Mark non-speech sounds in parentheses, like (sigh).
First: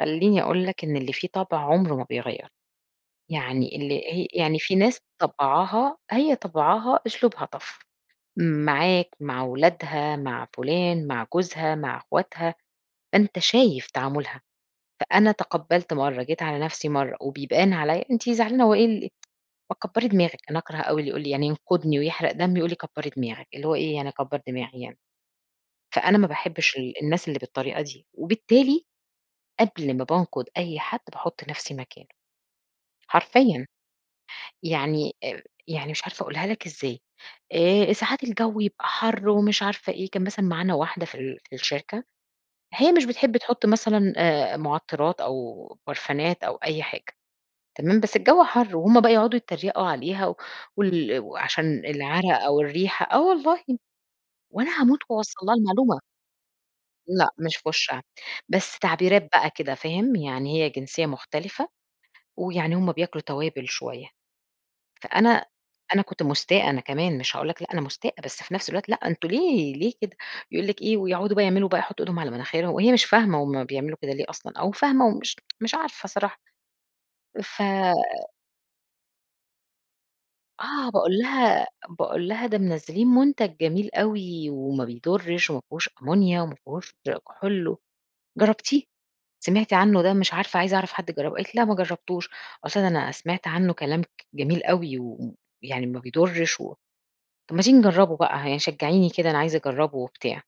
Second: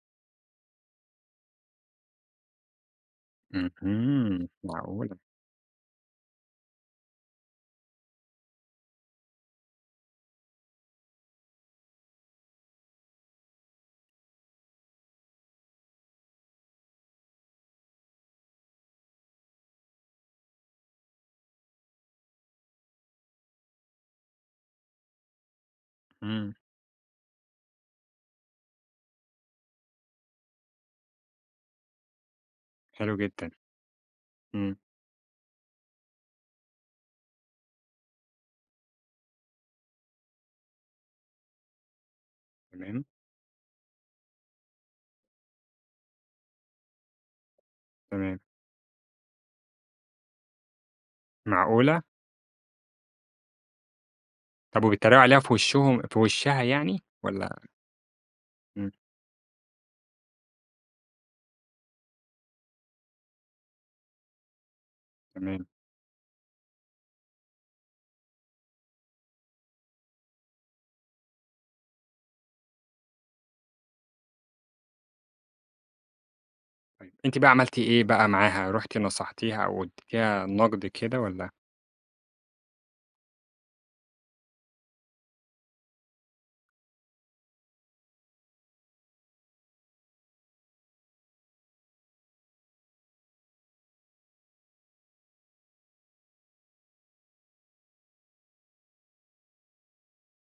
خليني أقول لك إن اللي فيه طبع عمرُه ما بيغيرُه، يعني اللي هي اهم، يعني في ناس معقولة. طبعها، هي طبعها أسلوبها tough معاك مع ولادها مع فلان مع جوزها مع إخواتها، أنت شايف تعامُلها، فأنا تقبّلت مرّه، جيت على نفسي مرّه وبيبان عليَّ أنتِ زعلانة وإيه ال (tsk) فكبّري دماغك، أنا أكره أوي اللي يقول لي يعني ينقدني ويحرق دمي، ويقول لي كبّري دماغك، اللي هو إيه يعني أكبّر دماغي يعني، فأنا ما إمم. باحبش ال الناس اللي بالطريقة دي، وبالتالي قبل ما بانقد أي حد باحط نفسي مكانُه، حلو جدًا. حرفيًا، إمم. يعني يعني آآ، مش عارفة أقولها لك إزاي آآ، ساعات الجو يبقى حَرّ ومش عارفة إيه، كان مثلًا معانا واحدة في ال في الشركة، هي تمام. مش بتحب تحط مثلًا آآ، معطرات أو برفانات أو أي حاجة تمام، بس تمام. الجو حَرّ وهم بقى يقعدوا يتريقوا عليها، وال وعشان معقولة؟ العرق أو الريحة، آه والله وأنا طَب هاموت وبيتريقوا عليها وأوصل في لها المعلومة. وشهم في وشها يعني لأ، مش والَّا في وشها بس إمم. تعبيرات بقى كده فاهم يعني هي جنسية مختلفة، ويعني هم بياكلوا توابل شوية، فأنا تمام. أنا كنت مُستاءة أنا كمان مش هاقول لك لأ، أنا مستاءة بس في نفس الوقت لأ أنتم ليه ليه كده يقول لِك إيه ويقعدوا بقى يعملوا بقى يحطوا إيدهم على مناخيرهم، وهي مش فاهمة هم بيعملوا كده ليه أصلًا، أو فاهمة ومش (tsk) مش عارفة صراحة طيب، أنتِ بقى ف عملتِ إيه بقى معاها؟ رُحتِ نصحتيها أو اديتيها نقد آه، باقول كده والَّا لها باقول لها "ده منزلّين منتج جميل أوي وما بيضرّش و ما فيهوش أمونيا وما فيهوش كحول، جرّبتيه؟ سمعتي عنه ده مش عارفة عايزة أعرف حد جرّبه." قالت لي: "لأ ما جربتوش" قُلت لها: "أنا سمعت عنه كلام جميل أوي ويعني ما بيضرّش و طَب ما تيجي نجرّبه بقى يعني شجّعيني كده أنا عايزة أجرّبه وبتاع."